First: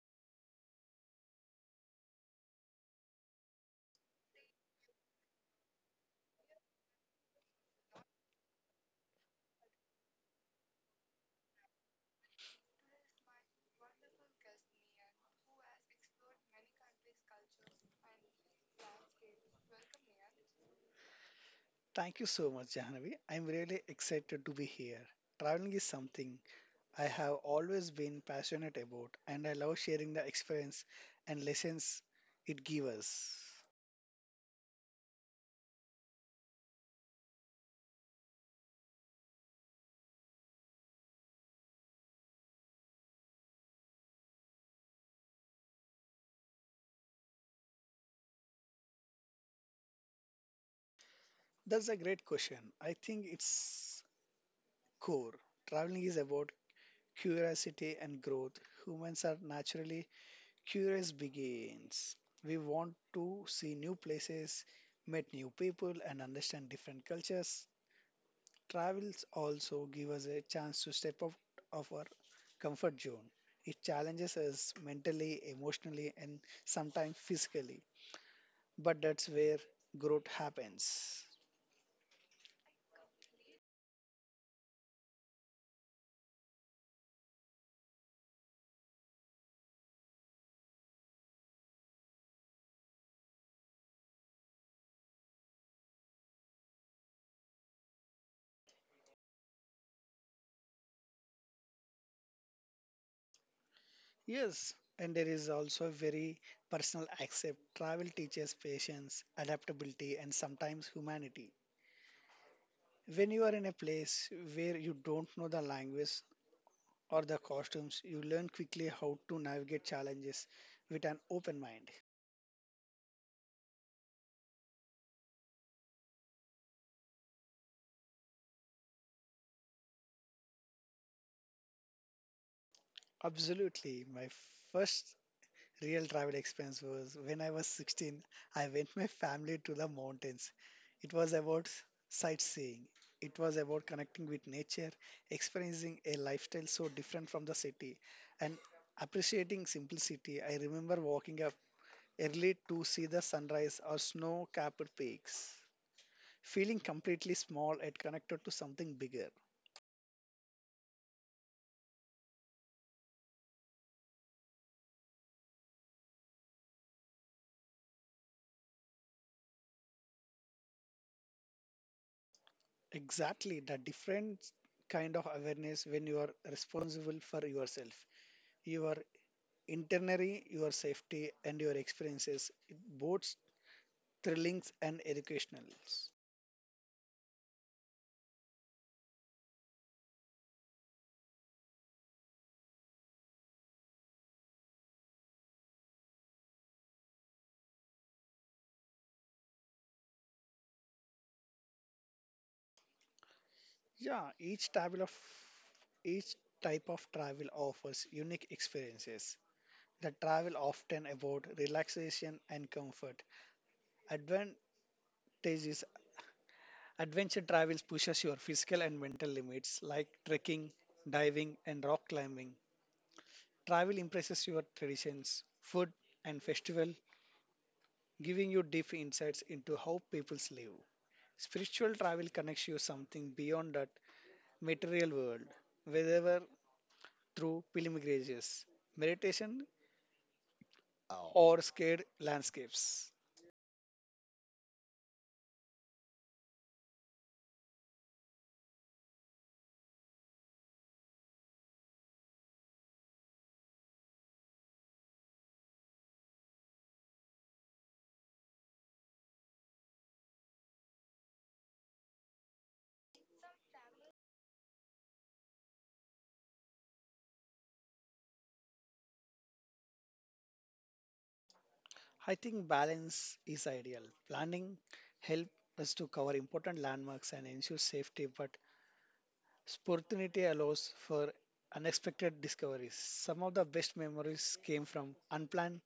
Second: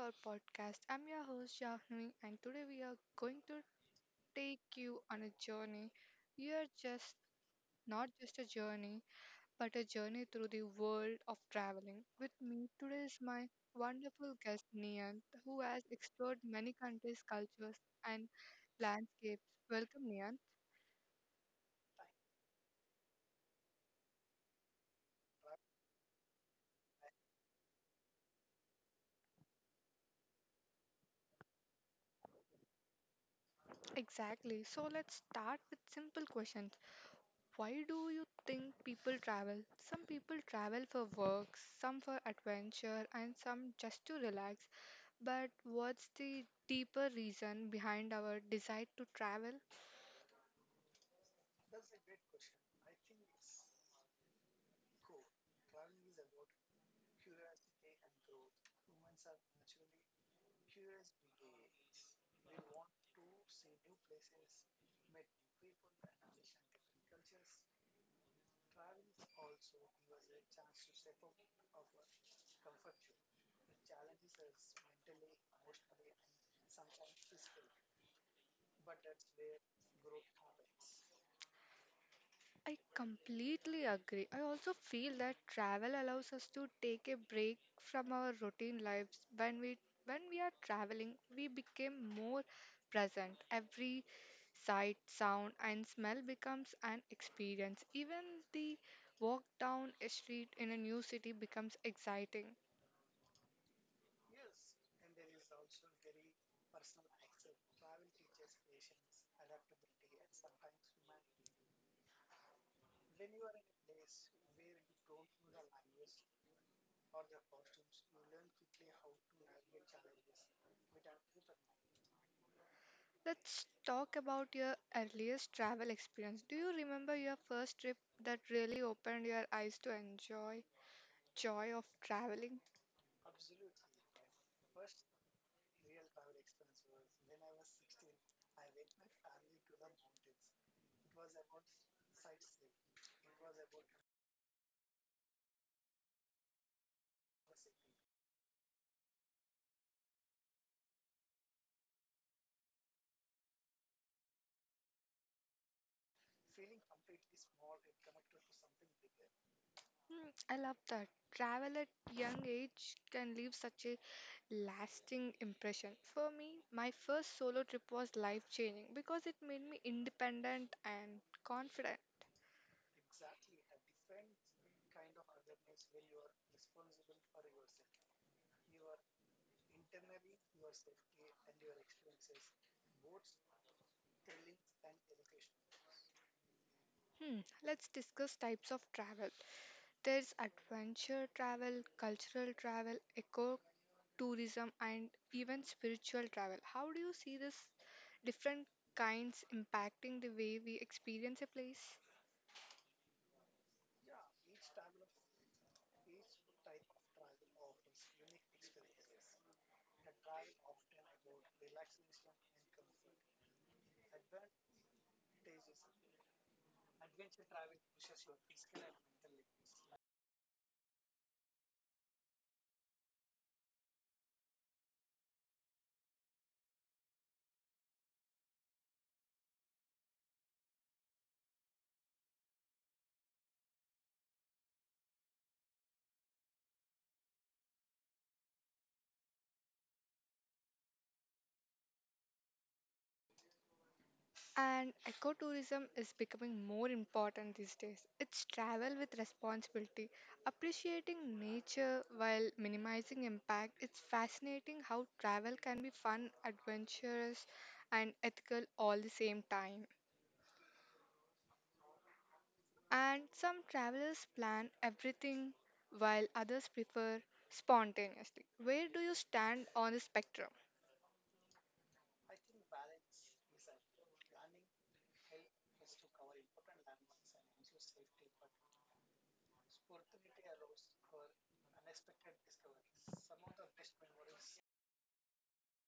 our podcast. I'm your host Shahni and today we are going to take you on a journey. You are just not just a journey but a journey through the world of traveling. With me today is my wonderful guest Nian who has explored many countries, cultures and landscapes. Welcome Nian. Thank you so much, Jahanavi. I'm really excited to be here. Traveling is something I have always been passionate about, and I love sharing the experience and lessons it gives us. Exactly. So let's start with simple question. Why do you think people travel? Some people travel for work, some for adventure, and some just to relax. But what's the deeper reason behind our desire to travel? That's a great question. I think it's core. Traveling is about curiosity and growth. Humans are naturally curious beings. We want to see new places, meet new people, and understand different cultures. Travels also give us a chance to step out of our comfort zone. It challenges us mentally, emotionally, and sometimes physically. But that's where growth happens. I completely agree. I also feel that travel allows us to take a break from our routine lives. When we are traveling, we become more present. Every sight, sound and smell becomes an experience. Even the walk down a street in a new city becomes exciting. Yes, and there is also a very personal accept. Travel teaches patience, adaptability, and sometimes humanity. When you are in a place where you don't know the language or the costumes, you learn quickly how to navigate challenges with an open mind. Let's talk about your earliest travel experience. Do you remember your first trip that really opened your eyes to enjoy joy of traveling? Absolutely. My first real travel expense was when I was 16. I went my family to the mountains. It was about sightseeing. It was about connecting with nature, experiencing a lifestyle so different from the city, and appreciating simplicity. I remember walking up early to see the sunrise or snow capped peaks, feeling completely small and connected to something bigger. I love that. Travel at young age can leave such a lasting impression. For me, my first solo trip was life-changing because it made me independent and confident. Exactly, the different kind of awareness when you are responsible for yourself, your internally, your safety, and your experiences, it both thrilling and educational. Hmm, let's discuss types of travel. There's adventure travel, cultural travel, eco tourism, and even spiritual travel. How do you see these different kinds impacting the way we experience a place? Yeah, each type of travel offers unique experiences. The travel often about relaxation and comfort. Advantages adventure travels pushes your physical and mental limits like trekking, diving, and rock climbing. Travel impresses your traditions, food, and festival, giving you deep insights into how peoples live. Spiritual travel connects you something beyond that material world, whether through pilgrimages, meditation, or scared landscapes. And ecotourism is becoming more important these days. It's travel with responsibility, appreciating nature while minimizing impact. It's fascinating how travel can be fun, adventurous, and ethical all the same time. And some travelers plan everything while others prefer spontaneously. Where do you stand on the spectrum? I think balance is ideal. Planning helps us to cover important landmarks and ensure safety, but spontaneity allows for unexpected discoveries. Some of the best memories came from unplanned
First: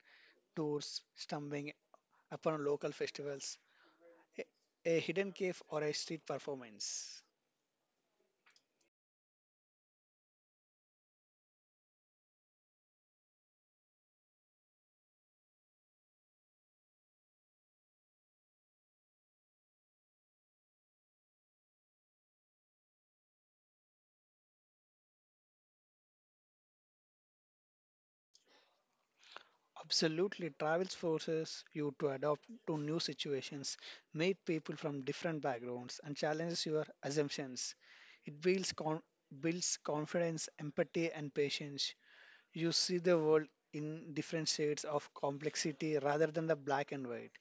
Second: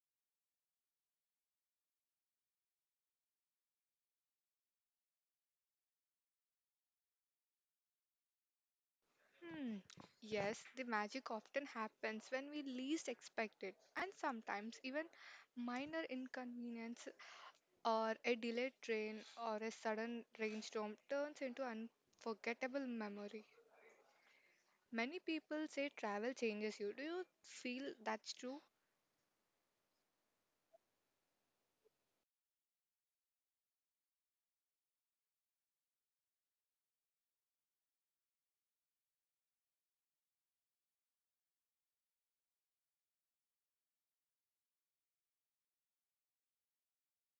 tours, stumbling upon local festivals, a, a hidden cave, or a street performance. Hmm. Yes, the magic often happens when we least expect it, and sometimes even minor inconvenience or a delayed train or a sudden rainstorm turns into unforgettable memory. Many people say travel changes you. Do you feel that's true? Absolutely, travel forces you to adapt to new situations, meet people from different backgrounds, and challenges your assumptions. It builds confidence, empathy, and patience. You see the world in different shades of complexity rather than the black and white.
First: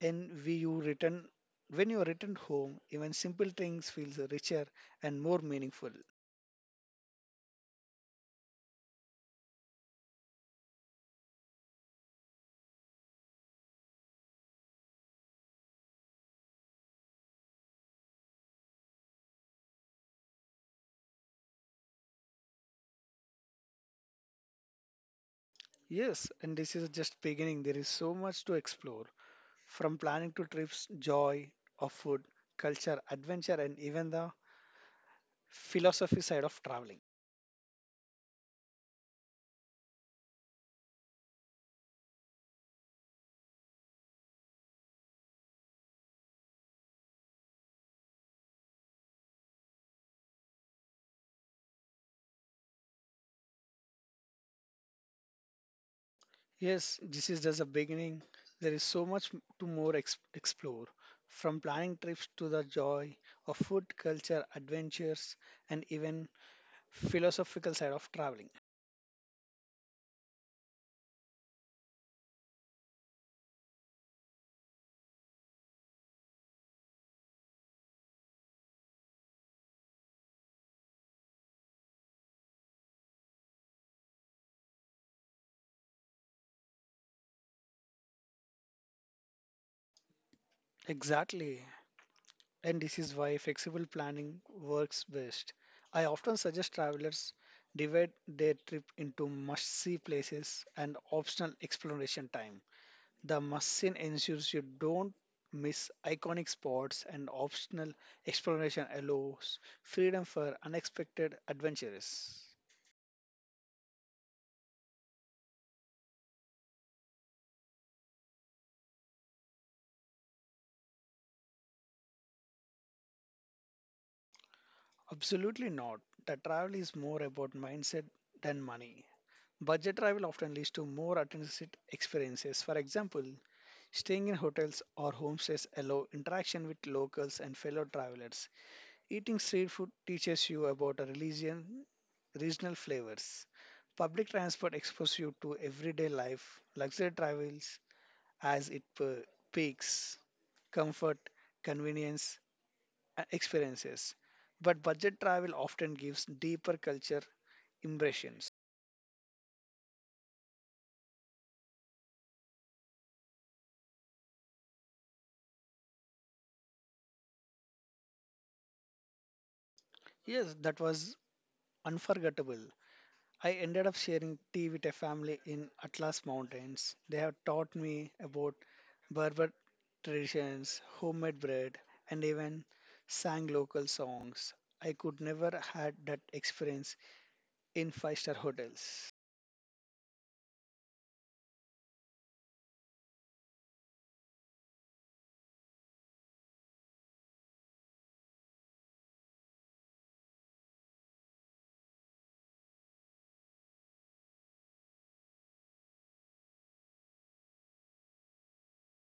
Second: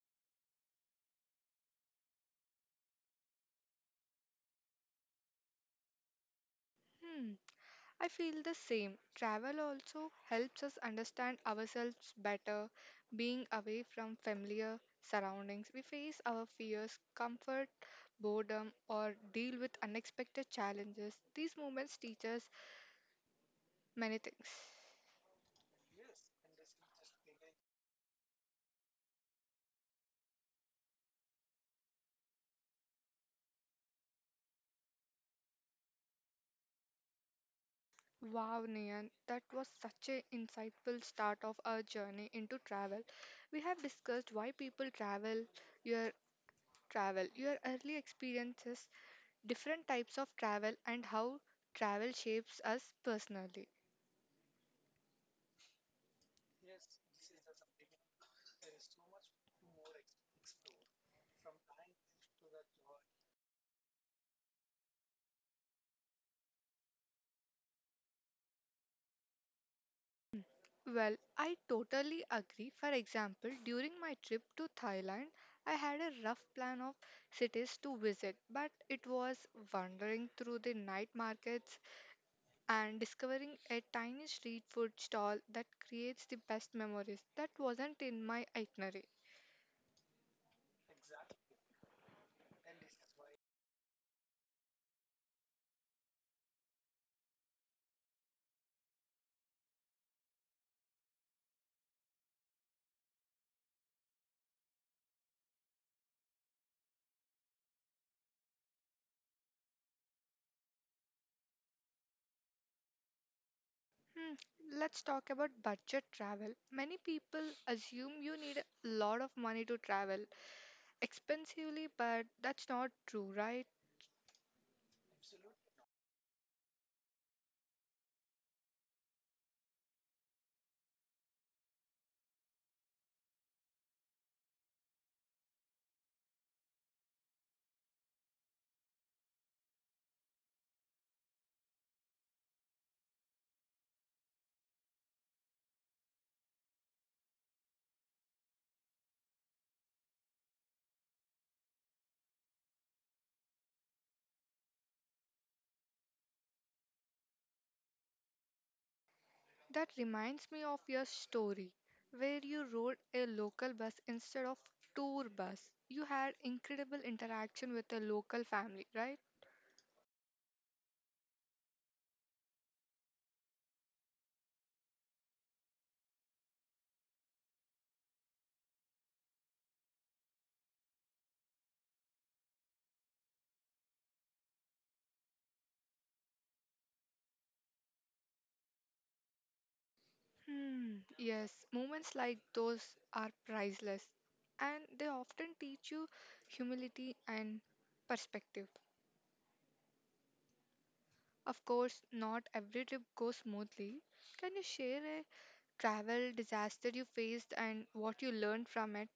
And we you return When you return home, even simple things feels richer and more meaningful. Hmm. I feel the same. Travel also helps us understand ourselves better. Being away from familiar surroundings, we face our fears, comfort, boredom, or deal with unexpected challenges. These moments teach us many things. Yes, and this is just beginning. There is so much to explore from planning to trips, joy of food, culture, adventure, and even the philosophy side of traveling. Wow, Nian, that was such an insightful start of our journey into travel. We have discussed why people your travel, your early experiences, different types of travel and how travel shapes us personally. Yes, this is just a beginning. There is so much to more explore from planning trips to the joy of food, culture, adventures, and even philosophical side of traveling. Well, I totally agree. For example, during my trip to Thailand, I had a rough plan of cities to visit, but it was wandering through the night markets and discovering a tiny street food stall that creates the best memories. That wasn't in my itinerary. Exactly, and this is why flexible planning works best. I often suggest travelers divide their trip into must see places and optional exploration time. The must see ensures you don't miss iconic spots, and optional exploration allows freedom for unexpected adventures. Hmm, Let's talk about budget travel. Many people assume you need a lot of money to travel expensively, but that's not true, right? Absolutely not. The travel is more about mindset than money. Budget travel often leads to more authentic experiences. For example, staying in hotels or homestays allow interaction with locals and fellow travelers. Eating street food teaches you about a religion, regional flavors. Public transport exposes you to everyday life, luxury travels as it peaks, comfort, convenience, and experiences. But budget travel often gives deeper culture impressions. That reminds me of your story where you rode a local bus instead of tour bus. You had incredible interaction with a local family, right? Yes, that was unforgettable. I ended up sharing tea with a family in Atlas Mountains. They have taught me about Berber traditions, homemade bread, and even sang local songs. I could never had that experience in five-star hotels. Yes, moments like those are priceless and they often teach you humility and perspective. Of course, not every trip goes smoothly. Can you share a travel disaster you faced and what you learned from it?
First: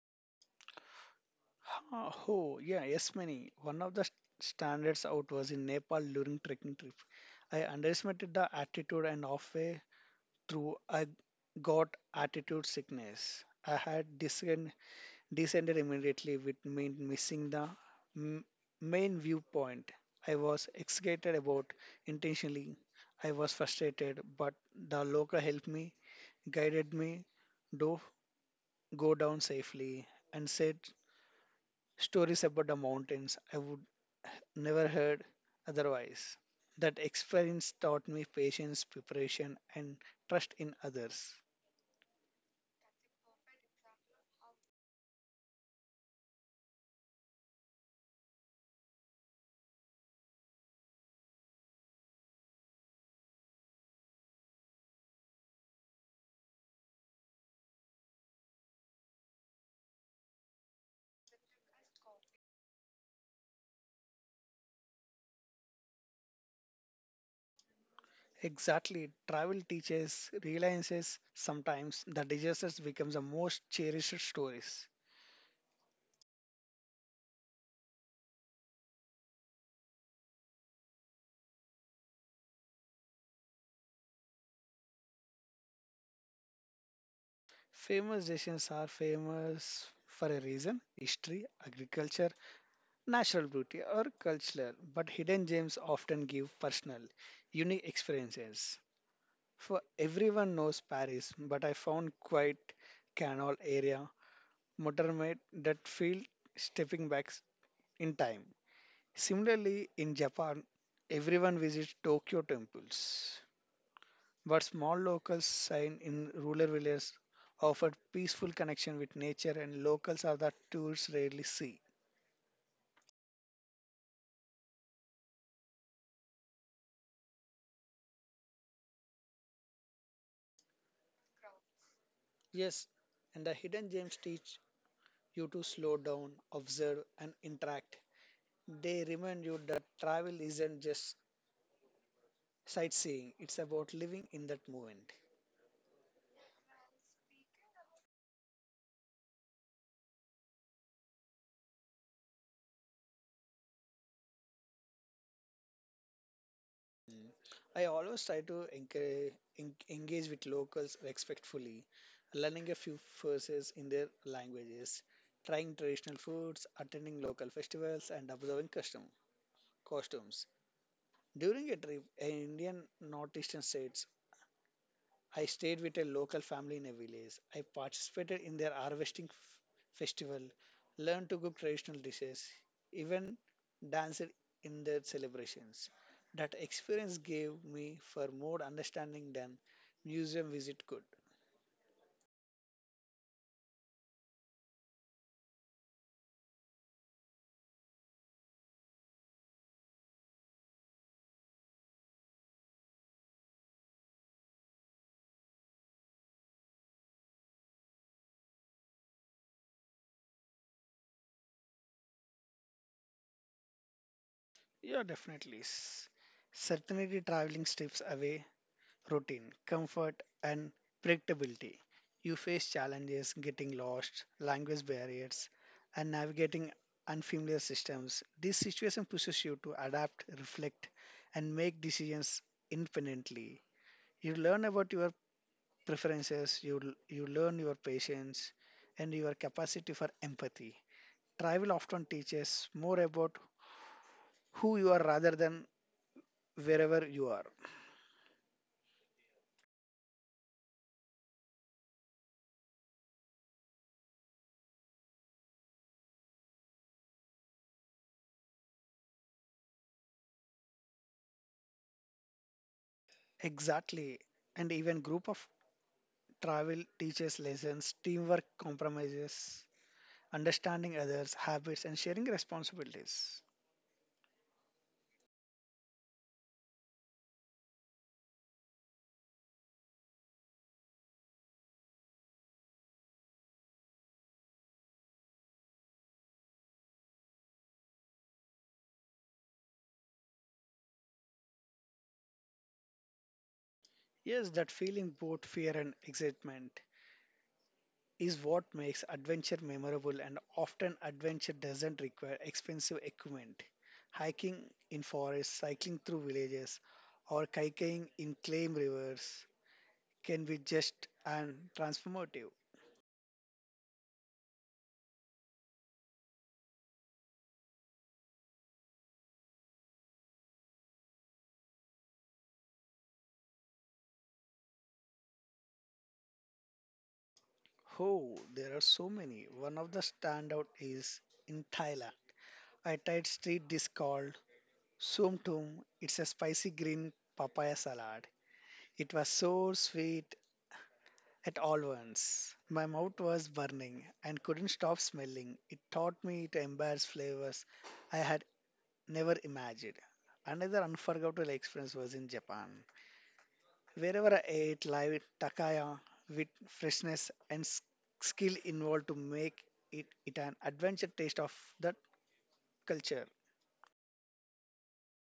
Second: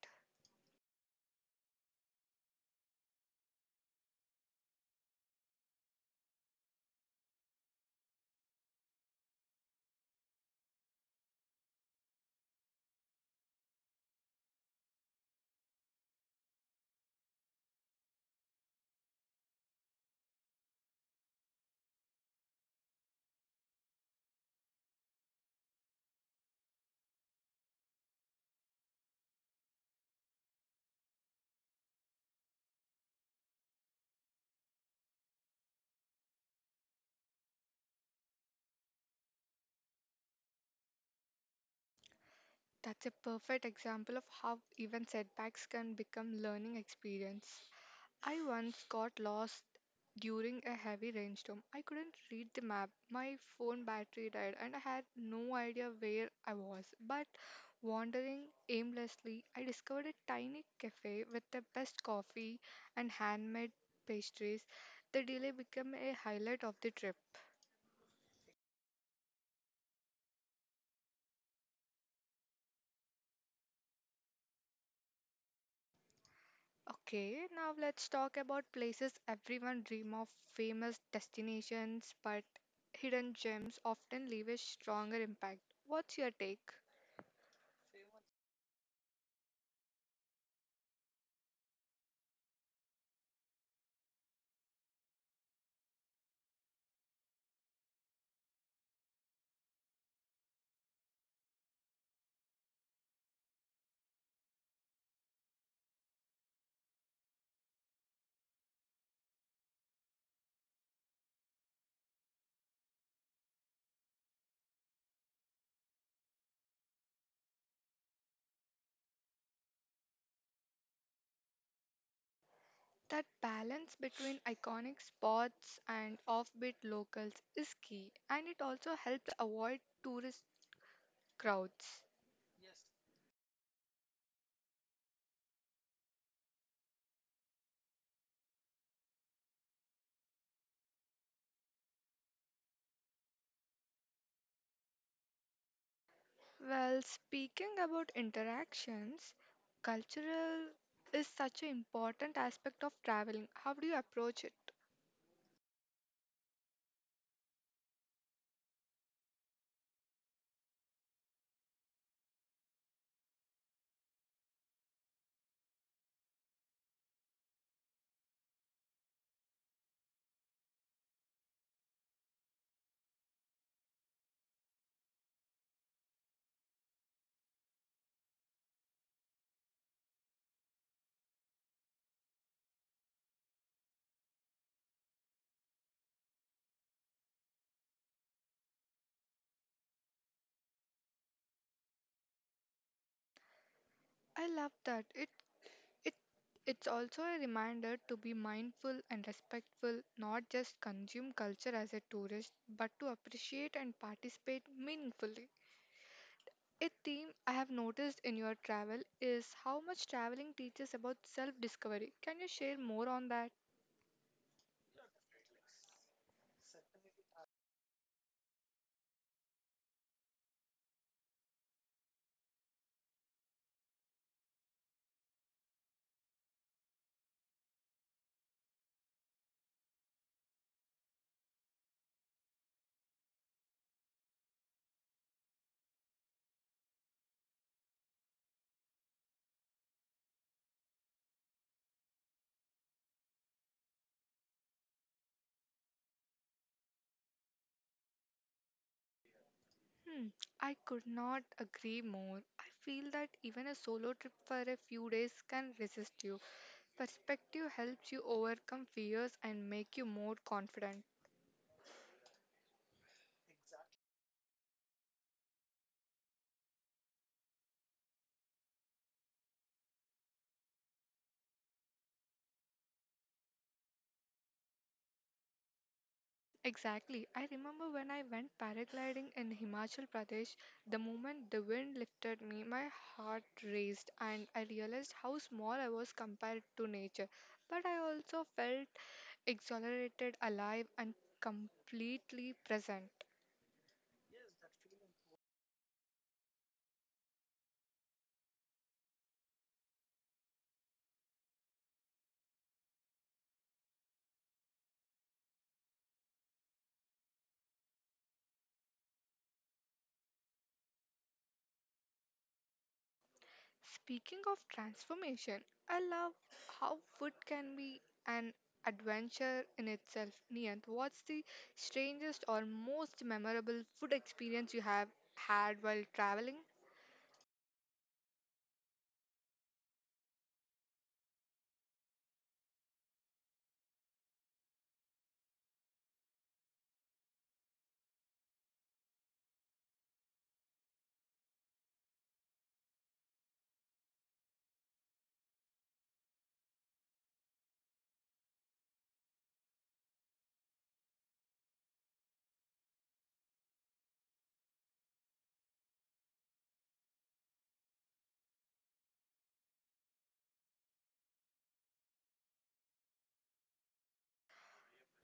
Ah, oh, yeah, yes, many. One of the st- Standards out was in Nepal during trekking trip. I underestimated the altitude and halfway through I got altitude sickness. I had disc descended immediately with me missing the m- main viewpoint. I was excited about intentionally. I was frustrated, but the local helped me, guided me do go down safely, and said stories about the mountains I would never heard otherwise. That experience taught me patience, preparation, and trust in others. That's a perfect example of how even setbacks can become learning experience. I once got lost during a heavy rainstorm. I couldn't read the map. My phone battery died and I had no idea where I was. But wandering aimlessly, I discovered a tiny cafe with the best coffee and handmade pastries. The delay became a highlight of the trip. Exactly. Travel teaches, realizes sometimes the disasters becomes the most cherished stories. Okay, now let's talk about places everyone dream of, famous destinations, but hidden gems often leave a stronger impact. What's your take? Famous nations are famous for a reason history, agriculture, natural beauty, or cultural, but hidden gems often give personal, unique experiences. For everyone knows Paris, but I found quite canal area, Montmartre that feel stepping back in time. Similarly, in Japan, everyone visits Tokyo temples, but small locals sign in rural villages offer peaceful connection with nature and locals are that tourists rarely see. That balance between iconic spots and offbeat locals is key, and it also helps avoid tourist crowds. Yes, and the hidden gems teach you to slow down, observe, and interact. They remind you that travel isn't just sightseeing, it's about living in that moment. Well, speaking about interactions, cultural is such an important aspect of traveling. How do you approach it? Mm. I always try to encourage, engage with locals respectfully, learning a few phrases in their languages, trying traditional foods, attending local festivals, and observing custom costumes. During a trip in Indian northeastern states, I stayed with a local family in a village. I participated in their harvesting festival, learned to cook traditional dishes, even danced in their celebrations. That experience gave me far more understanding than museum visit could. I love that. It it's also a reminder to be mindful and respectful, not just consume culture as a tourist, but to appreciate and participate meaningfully. A theme I have noticed in your travel is how much traveling teaches about self-discovery. Can you share more on that? Yeah, definitely. Certainly, traveling steps away routine, comfort, and predictability. You face challenges getting lost, language barriers, and navigating unfamiliar systems. This situation pushes you to adapt, reflect, and make decisions independently. You learn about your preferences, you learn your patience, and your capacity for empathy. Travel often teaches more about who you are rather than wherever you are. Hmm, I could not agree more. I feel that even a solo trip for a few days can resist you. Perspective helps you overcome fears and make you more confident. Exactly. And even group of travel teaches lessons, teamwork compromises, understanding others' habits, and sharing responsibilities. Exactly. I remember when I went paragliding in Himachal Pradesh, the moment the wind lifted me, my heart raced and I realized how small I was compared to nature. But I also felt exhilarated, alive, and completely present. Yes, that feeling, both fear and excitement, is what makes adventure memorable, and often adventure doesn't require expensive equipment. Hiking in forests, cycling through villages, or kayaking in claim rivers can be just and transformative. Speaking of transformation, I love how food can be an adventure in itself. Niyant, what's the strangest or most memorable food experience you have had while traveling? Oh, there are so many. One of the standout is in Thailand I tried street dish called Sum Tum. It's a spicy green papaya salad. It was so sweet at all once. My mouth was burning and couldn't stop smelling. It taught me to embrace flavors I had never imagined. Another unforgettable experience was in Japan. Wherever I ate live takaya with freshness and skill involved to make it, it an adventure taste of that culture.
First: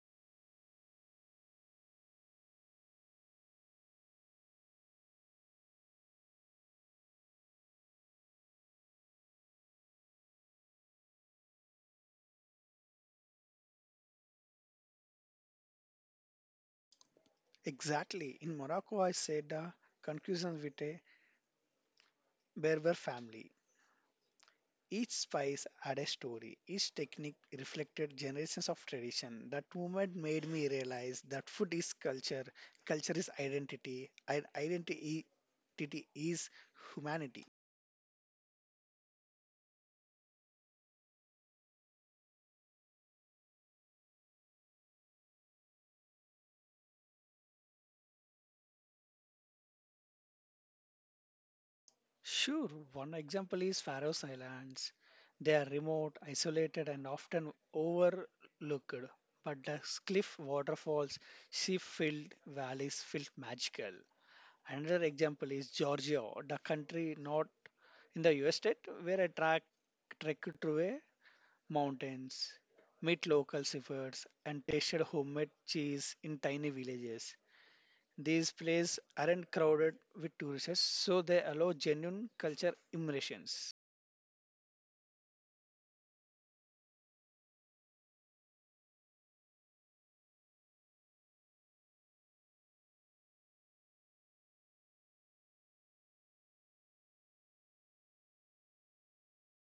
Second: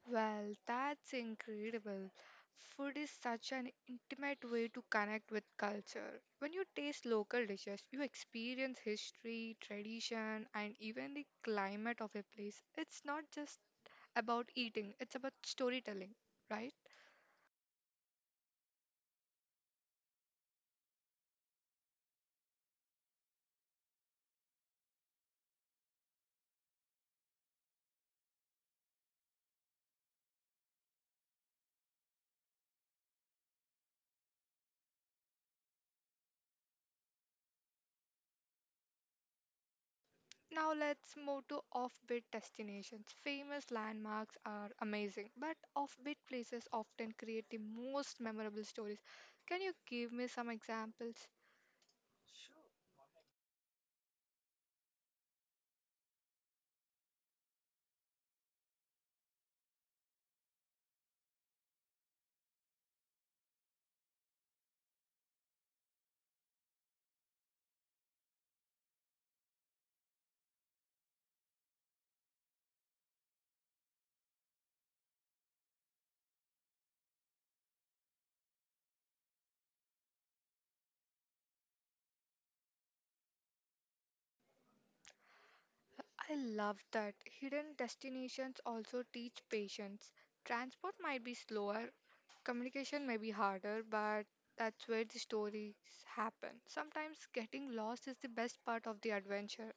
Well, that's incredible. Food is such an intimate way to connect with culture. When you taste local dishes, you experience history, tradition, and even the climate of a place. It's not just about eating, it's about storytelling, right? Exactly. In Morocco, I said conclusions with a Berber family. Each spice had a story. Each technique reflected generations of tradition. That moment made me realize that food is culture, culture is identity, and identity is humanity. Now let's move to offbeat destinations. Famous landmarks are amazing, but offbeat places often create the most memorable stories. Can you give me some examples? Sure, one example is Faroe Islands. They are remote, isolated, and often overlooked. But the cliff waterfalls, sheep filled valleys felt magical. Another example is Georgia, the country not in the US state where I track trek through a mountains, meet local shepherds, and tasted homemade cheese in tiny villages. These places aren't crowded with tourists, so they allow genuine culture immersions. I love that. Hidden destinations also teach patience. Transport might be slower, communication may be harder, but that's where the stories happen. Sometimes getting lost is the best part of the adventure.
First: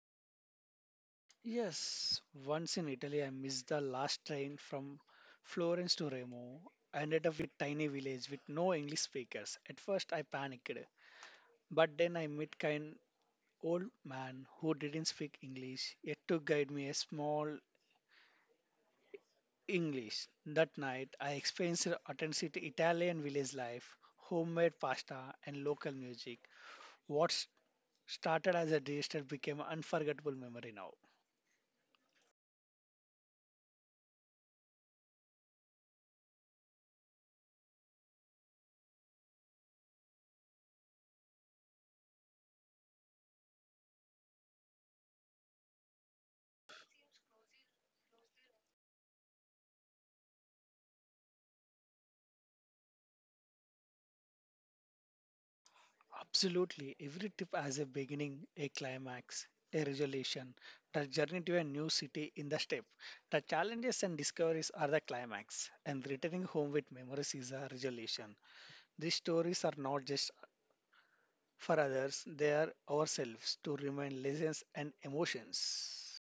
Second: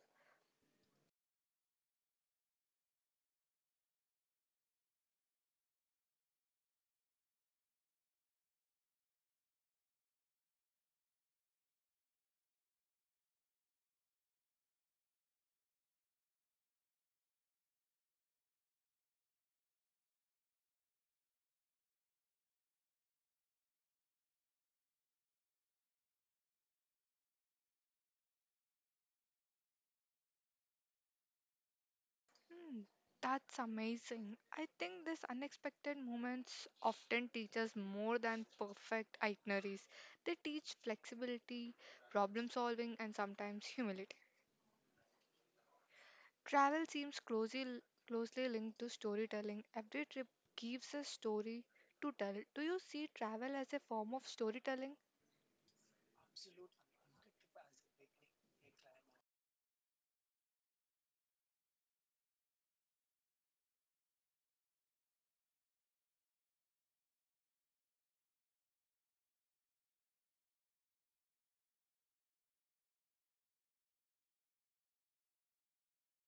Yes, once in Italy, I missed the last train from Florence to Remo. I ended up with tiny village with no English speakers. At first, I panicked, but then I met kind old man who didn't speak English, yet to guide me a small English. That night, I experienced authentic Italian village life, homemade pasta, and local music. What started as a dish that became an unforgettable memory now. Hmm. That's amazing. I think these unexpected moments often teach us more than perfect itineraries. They teach flexibility, problem solving, and sometimes humility. Travel seems closely linked to storytelling. Every trip gives a story to tell. Do you see travel as a form of storytelling? Absolutely, every trip has a beginning, a climax, a resolution. The journey to a new city in the step. The challenges and discoveries are the climax, and returning home with memories is a resolution. These stories are not just for others, they are ourselves to remind lessons and emotions.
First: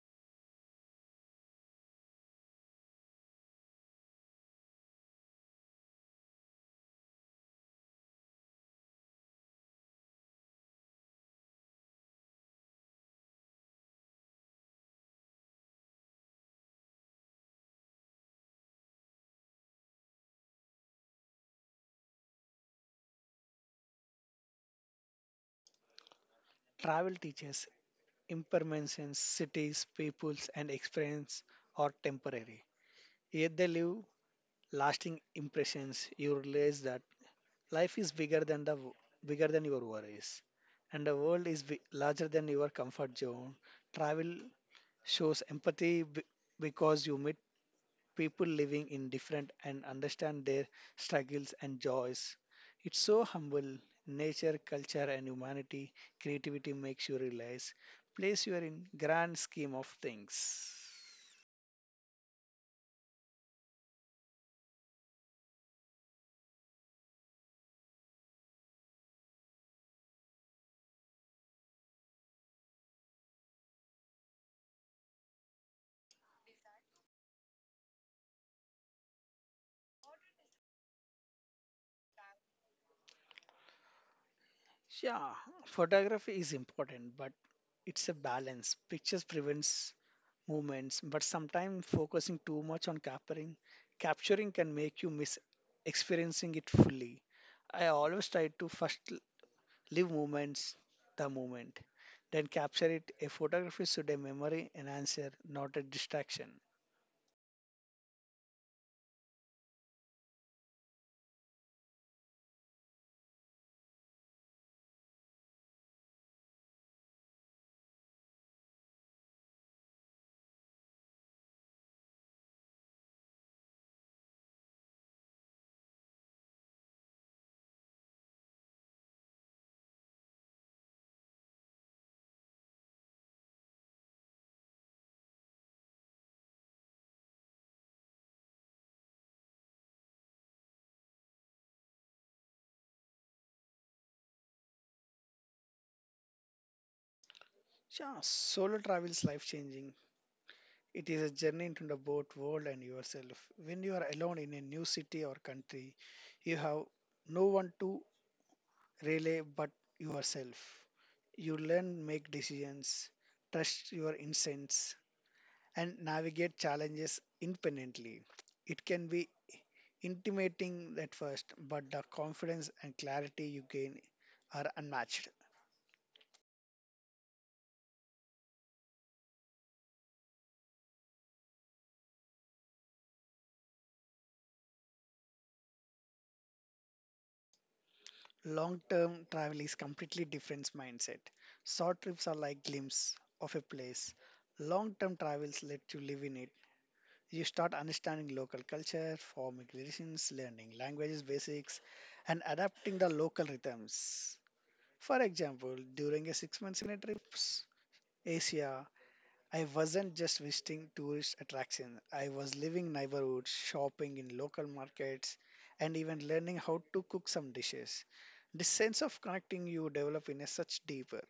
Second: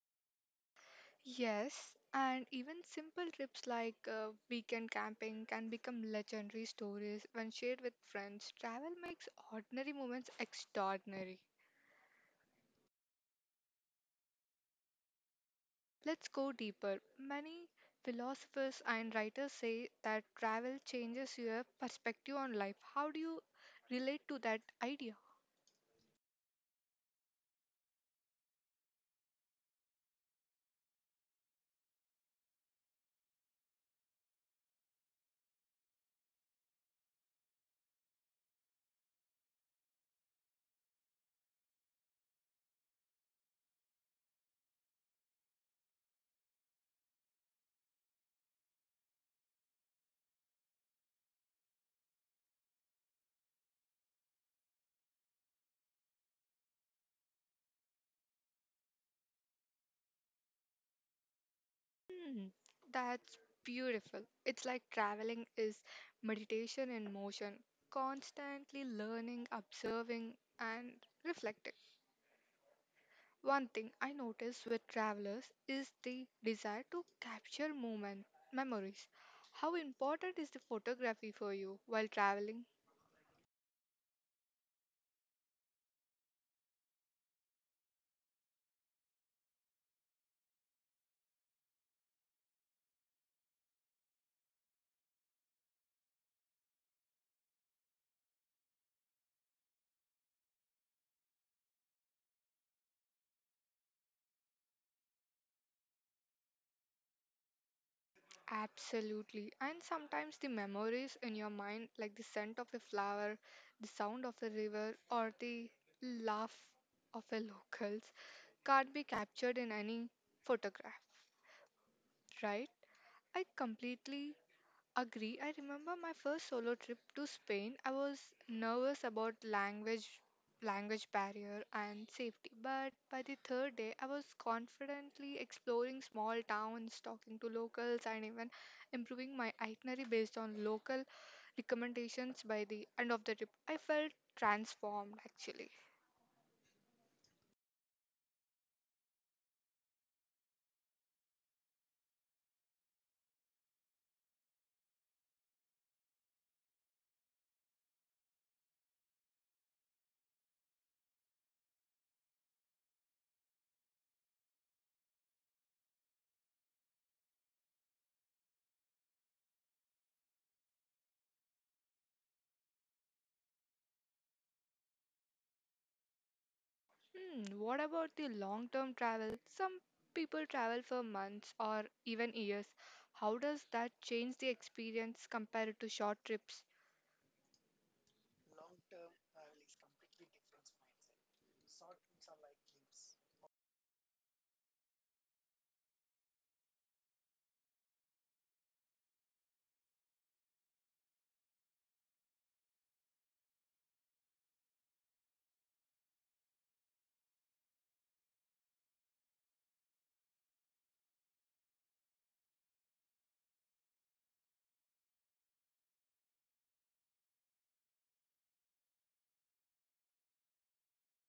Yes, and even simple trips like weekend camping can become legendary stories when shared with friends. Travel makes ordinary moments extraordinary. Let's go deeper. Many philosophers and writers say that travel changes your perspective on life. How do you relate to that idea? Travel teaches impermanence, cities, peoples, and experience are temporary. Yet they leave lasting impressions. You realize that life is bigger than your worries, and the world is larger than your comfort zone. Travel shows empathy because you meet people living in different and understand their struggles and joys. It's so humble. Nature, culture, and humanity, creativity makes you realize place you are in grand scheme of things. Hmm, that's beautiful. It's like traveling is meditation in motion, constantly learning, observing, and reflecting. One thing I notice with travelers is the desire to capture moment memories. How important is the photography for you while traveling? Yeah, photography is important, but it's a balance. Pictures prevents movements, but sometimes focusing too much on capturing can make you miss experiencing it fully. I always try to first live moments, the moment. Then capture it. A photograph is today memory enhancer, not a distraction. Absolutely. And sometimes the memories in your mind, like the scent of a flower, the sound of the river, or the laugh of the locals, can't be captured in any photograph, right? I completely agree. I remember my first solo trip to Spain. I was nervous about language barrier and safety, but by the third day I was confidently exploring small towns, talking to locals and even improving my itinerary based on local recommendations by the end of the trip. I felt transformed actually. Yeah, solo travel is life changing. It is a journey into the both world and yourself. When you are alone in a new city or country, you have no one to relay but yourself. You learn, make decisions, trust your instincts, and navigate challenges independently. It can be intimidating at first, but the confidence and clarity you gain are unmatched. Hmm, what about the long term travel? Some people travel for months or even years. How does that change the experience compared to short trips? Long term travel is completely different mindset. Short trips are like glimpse of a place. Long term travels let you live in it. You start understanding local culture, forming relations, learning languages basics, and adapting the local rhythms. For example, during a 6 months in a trips, Asia I wasn't just visiting tourist attractions. I was living neighborhoods, shopping in local markets, and even learning how to cook some dishes. This sense of connecting you develop in a such deeper.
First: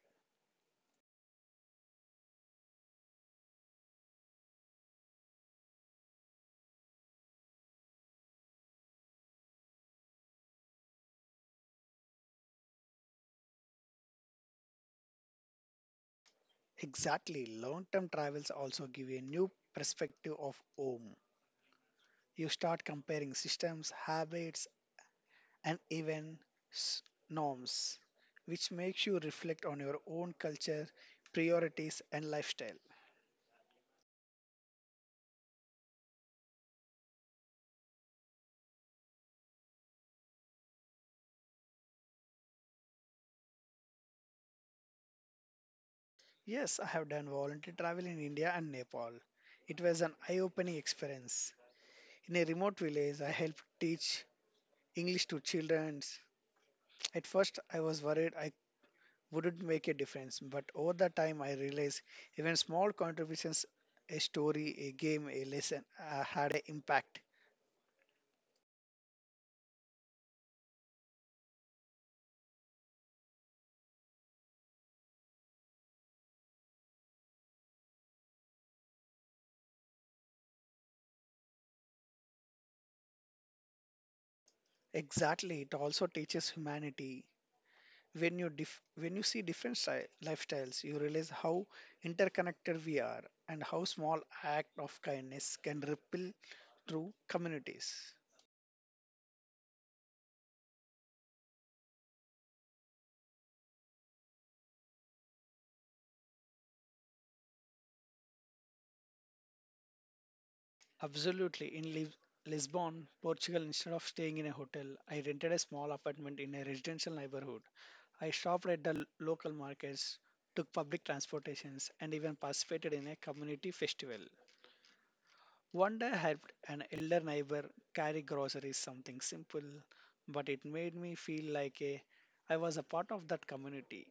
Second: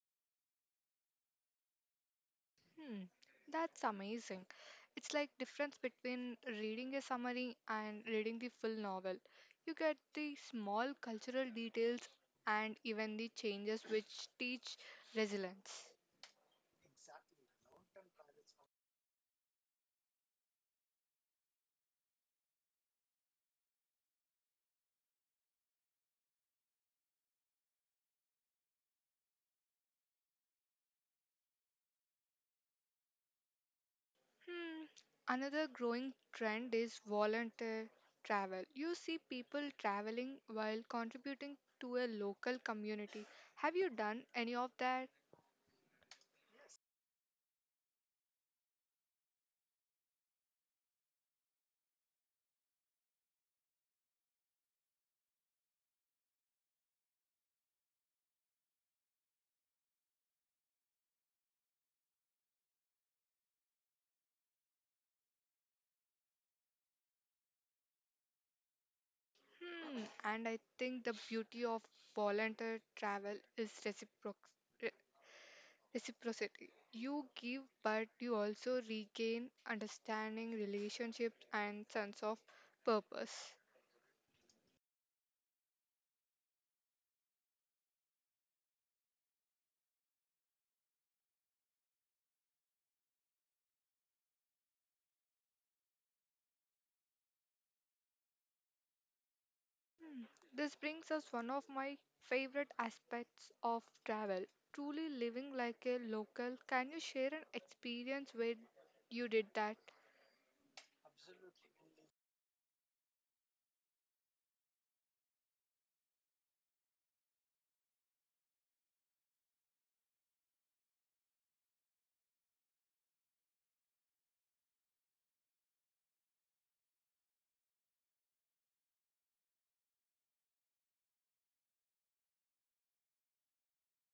Hmm, that's amazing. It's like difference between reading a summary and reading the full novel. You get the small cultural details and even the changes which teach resilience. Exactly, long-term travels also give you a new perspective of home. You start comparing systems, habits, and even s- norms, which makes you reflect on your own culture, priorities, and lifestyle. Hmm. Another growing trend is volunteer travel. You see people traveling while contributing to a local community. Have you done any of that? Yes, I have done voluntary travel in India and Nepal. It was an eye opening experience. In a remote village, I helped teach English to children. At first, I was worried I wouldn't make a difference, but over the time, I realized even small contributions a story, a game, a lesson, had an impact. Hmm. And I think the beauty of volunteer travel is re- reciprocity. You give, but you also regain understanding, relationships, and sense of purpose. Exactly, it also teaches humanity. When you when you see different lifestyles you realize how interconnected we are and how small act of kindness can ripple through communities Hmm, this brings us one of my favorite aspects of travel, truly living like a local. Can you share an experience where you did that? absolutely in Lisbon, Portugal. Instead of staying in a hotel I rented a small apartment in a residential neighborhood. I shopped at the local markets, took public transportations and even participated in a community festival. One day I helped an elder neighbor carry groceries, something simple, but it made me feel like a I was a part of that community,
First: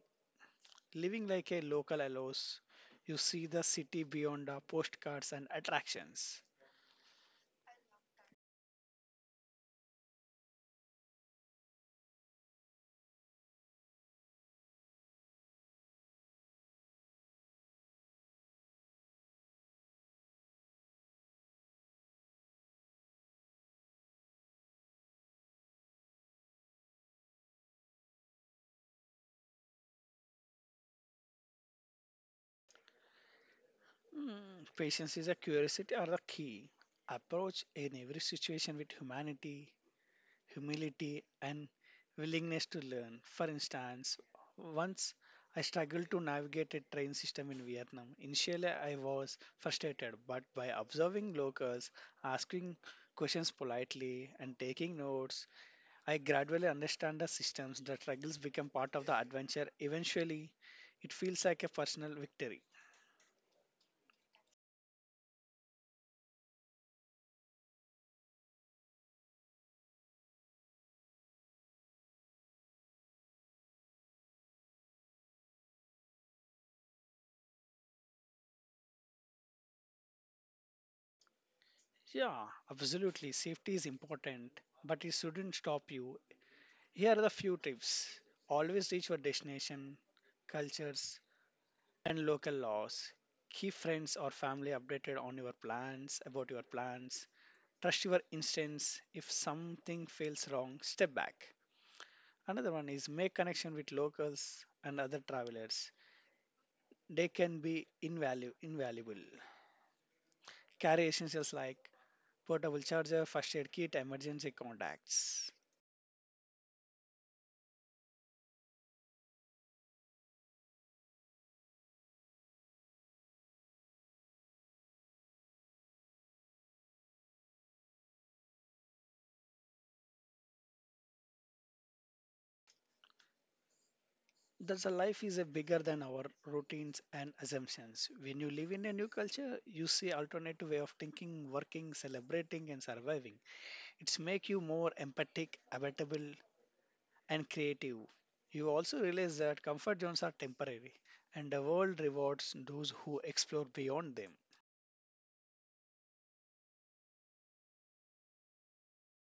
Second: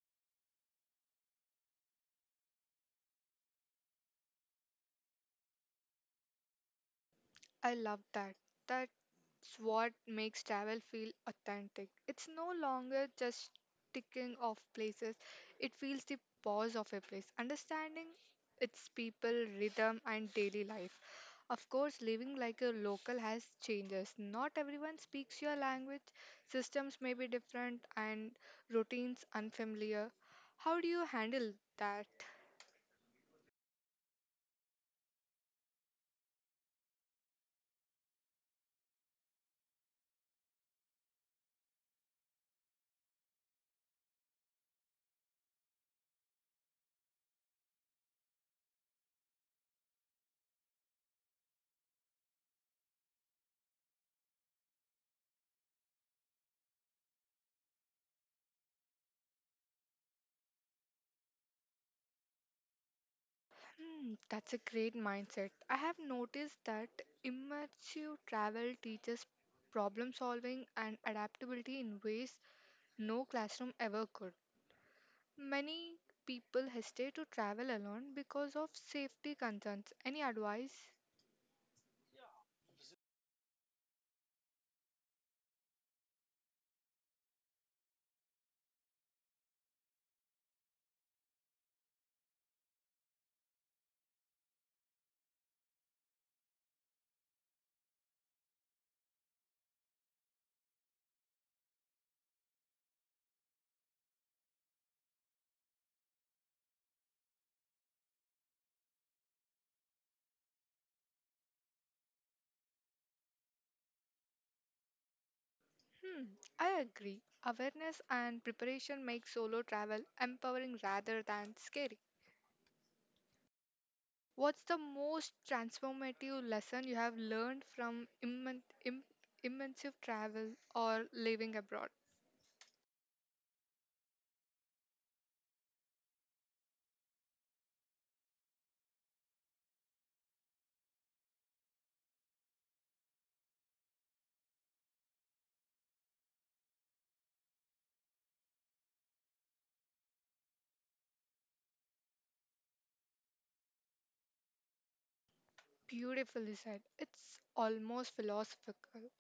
living like a local allows. You see the city beyond the postcards and attractions. I love that. That's what makes travel feel authentic. It's no longer just ticking off places, it feels the pulse of a place, understanding its people, rhythm, and daily life. Of course, living like a local has changes. Not everyone speaks your language, systems may be different, and routines unfamiliar. How do you handle that? Mm, patience is a curiosity are the key. Approach in every situation with humanity, humility, and willingness to learn. For instance, once I struggled to navigate a train system in Vietnam. Initially, I was frustrated, but by observing locals, asking questions politely, and taking notes, I gradually understand the systems. The struggles become part of the adventure. Eventually, it feels like a personal victory. That's a great mindset. I have noticed that immersive travel teaches problem solving and adaptability in ways no classroom ever could. Many people hesitate to travel alone because of safety concerns. Any advice? Yeah, absolutely. Safety is important, but it shouldn't stop you. Here are the few tips. Always reach your destination, cultures, and local laws. Keep friends or family updated on your plans, about your plans. Trust your instincts. If something feels wrong, step back. Another one is make connection with locals and other travelers. They can be invaluable. Carry essentials like portable charger, first aid kit, emergency contacts. Hmm, I agree. Awareness and preparation make solo travel empowering rather than scary. What's the most transformative lesson you have learned from immersive travel or living abroad? Thus, a life is a bigger than our routines and assumptions. When you live in a new culture, you see alternative way of thinking, working, celebrating, and surviving. It's make you more empathic, adaptable, and creative. You also realize that comfort zones are temporary, and the world rewards those who explore beyond them. Beautifully said. It's almost philosophical.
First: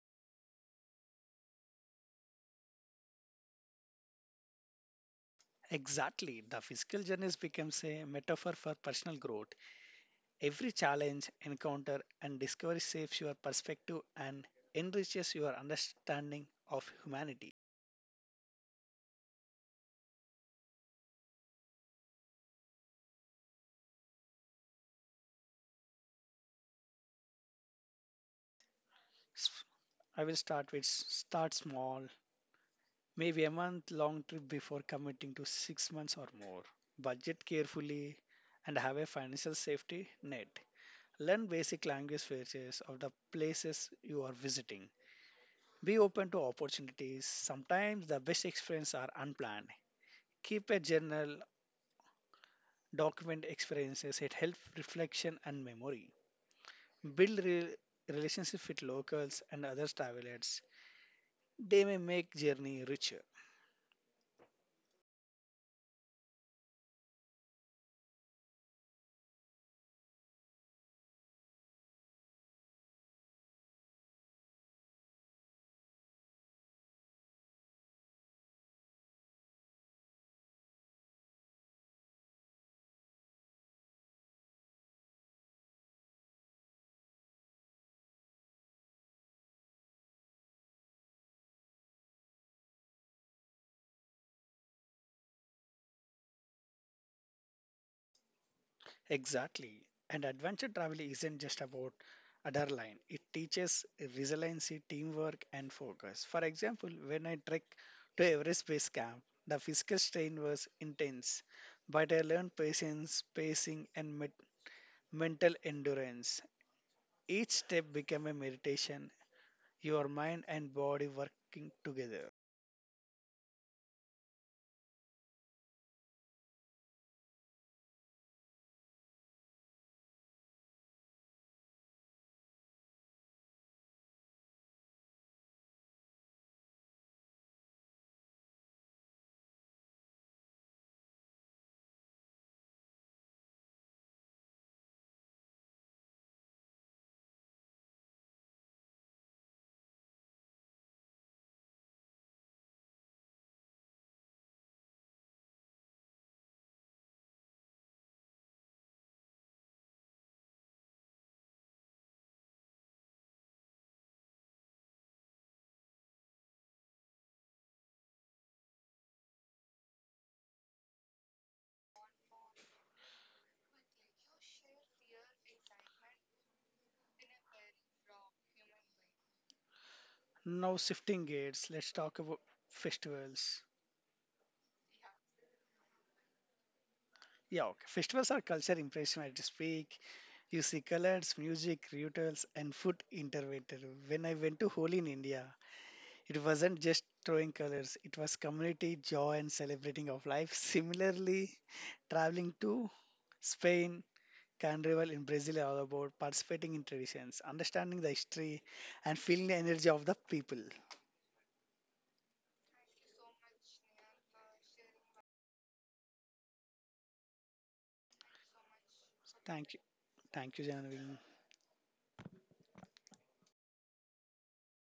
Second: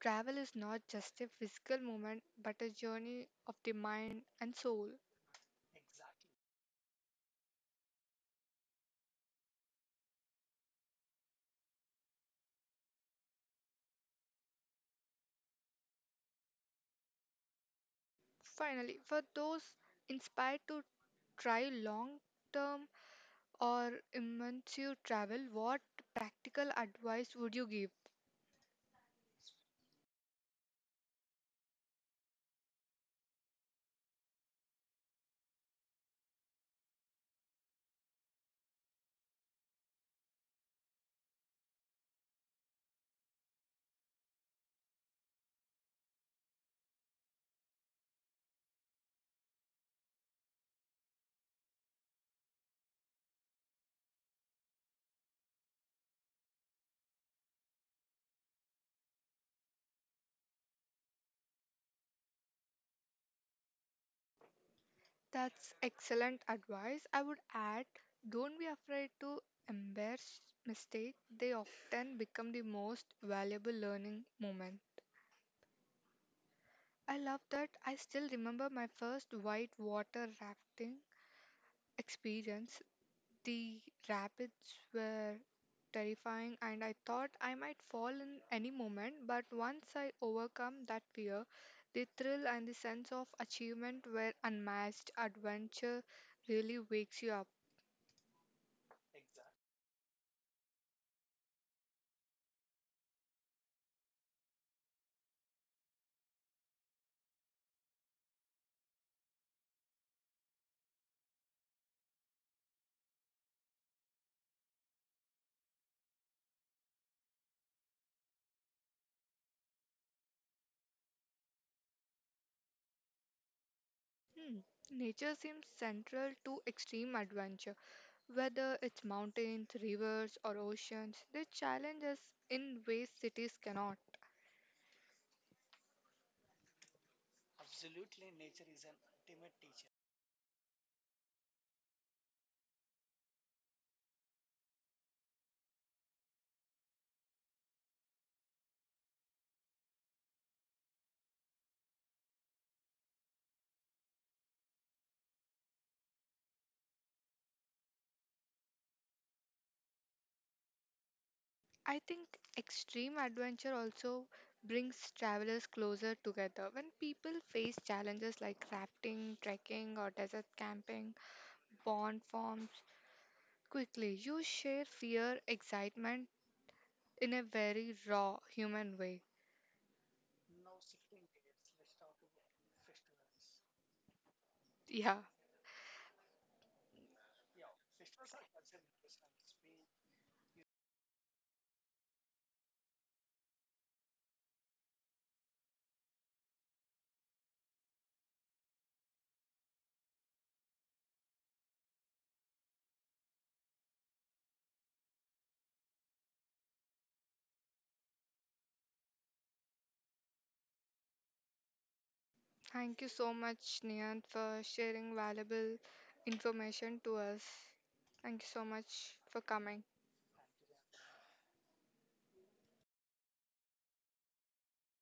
Travel is not just a physical moment, but a journey of the mind and soul. Exactly, the physical journeys becomes a metaphor for personal growth. Every challenge, encounter, and discovery shapes your perspective and enriches your understanding of humanity. Finally, for those inspired to try long term or immense you travel, what practical advice would you give? S- I will start with start small, maybe a month long trip before committing to 6 months or more. Budget carefully and have a financial safety net. Learn basic language features of the places you are visiting. Be open to opportunities. Sometimes the best experiences are unplanned. Keep a journal document experiences. It helps reflection and memory. Build relationships with locals and other travelers. They may make journey richer. That's excellent advice. I would add don't be afraid to embrace mistakes, they often become the most valuable learning moment. I love that I still remember my first white water rafting experience. The rapids were terrifying, and I thought I might fall in any moment. But once I overcome that fear, the thrill and the sense of achievement were unmatched. Adventure really wakes you up. Exactly. And adventure travel isn't just about adrenaline. It teaches resiliency, teamwork, and focus. For example, when I trekked to Everest Base Camp, the physical strain was intense, but I learned patience, pacing, and mental endurance. Each step became a meditation, your mind and body working together. Hmm. Nature seems central to extreme adventure, whether it's mountains, rivers, or oceans. They challenge us in ways cities cannot. I think extreme adventure also brings travelers closer together. When people face challenges like rafting, trekking, or desert camping, bond forms quickly. You share fear, excitement in a very raw human way. Now, shifting gears, let's talk about festivals. Yeah. Yeah, okay. Festivals are culture impression at its peak. You see colors, music, rituals, and food intervened. When I went to Holi in India, it wasn't just throwing colors, it was community, joy, and celebrating of life. Similarly, traveling to Spain, Carnival in Brazil are all about participating in traditions, understanding the history, and feeling the energy of the people. Thank you so much, Niyant, for sharing valuable information to us. Thank you so much for Thank you. coming. Thank you, Janavin.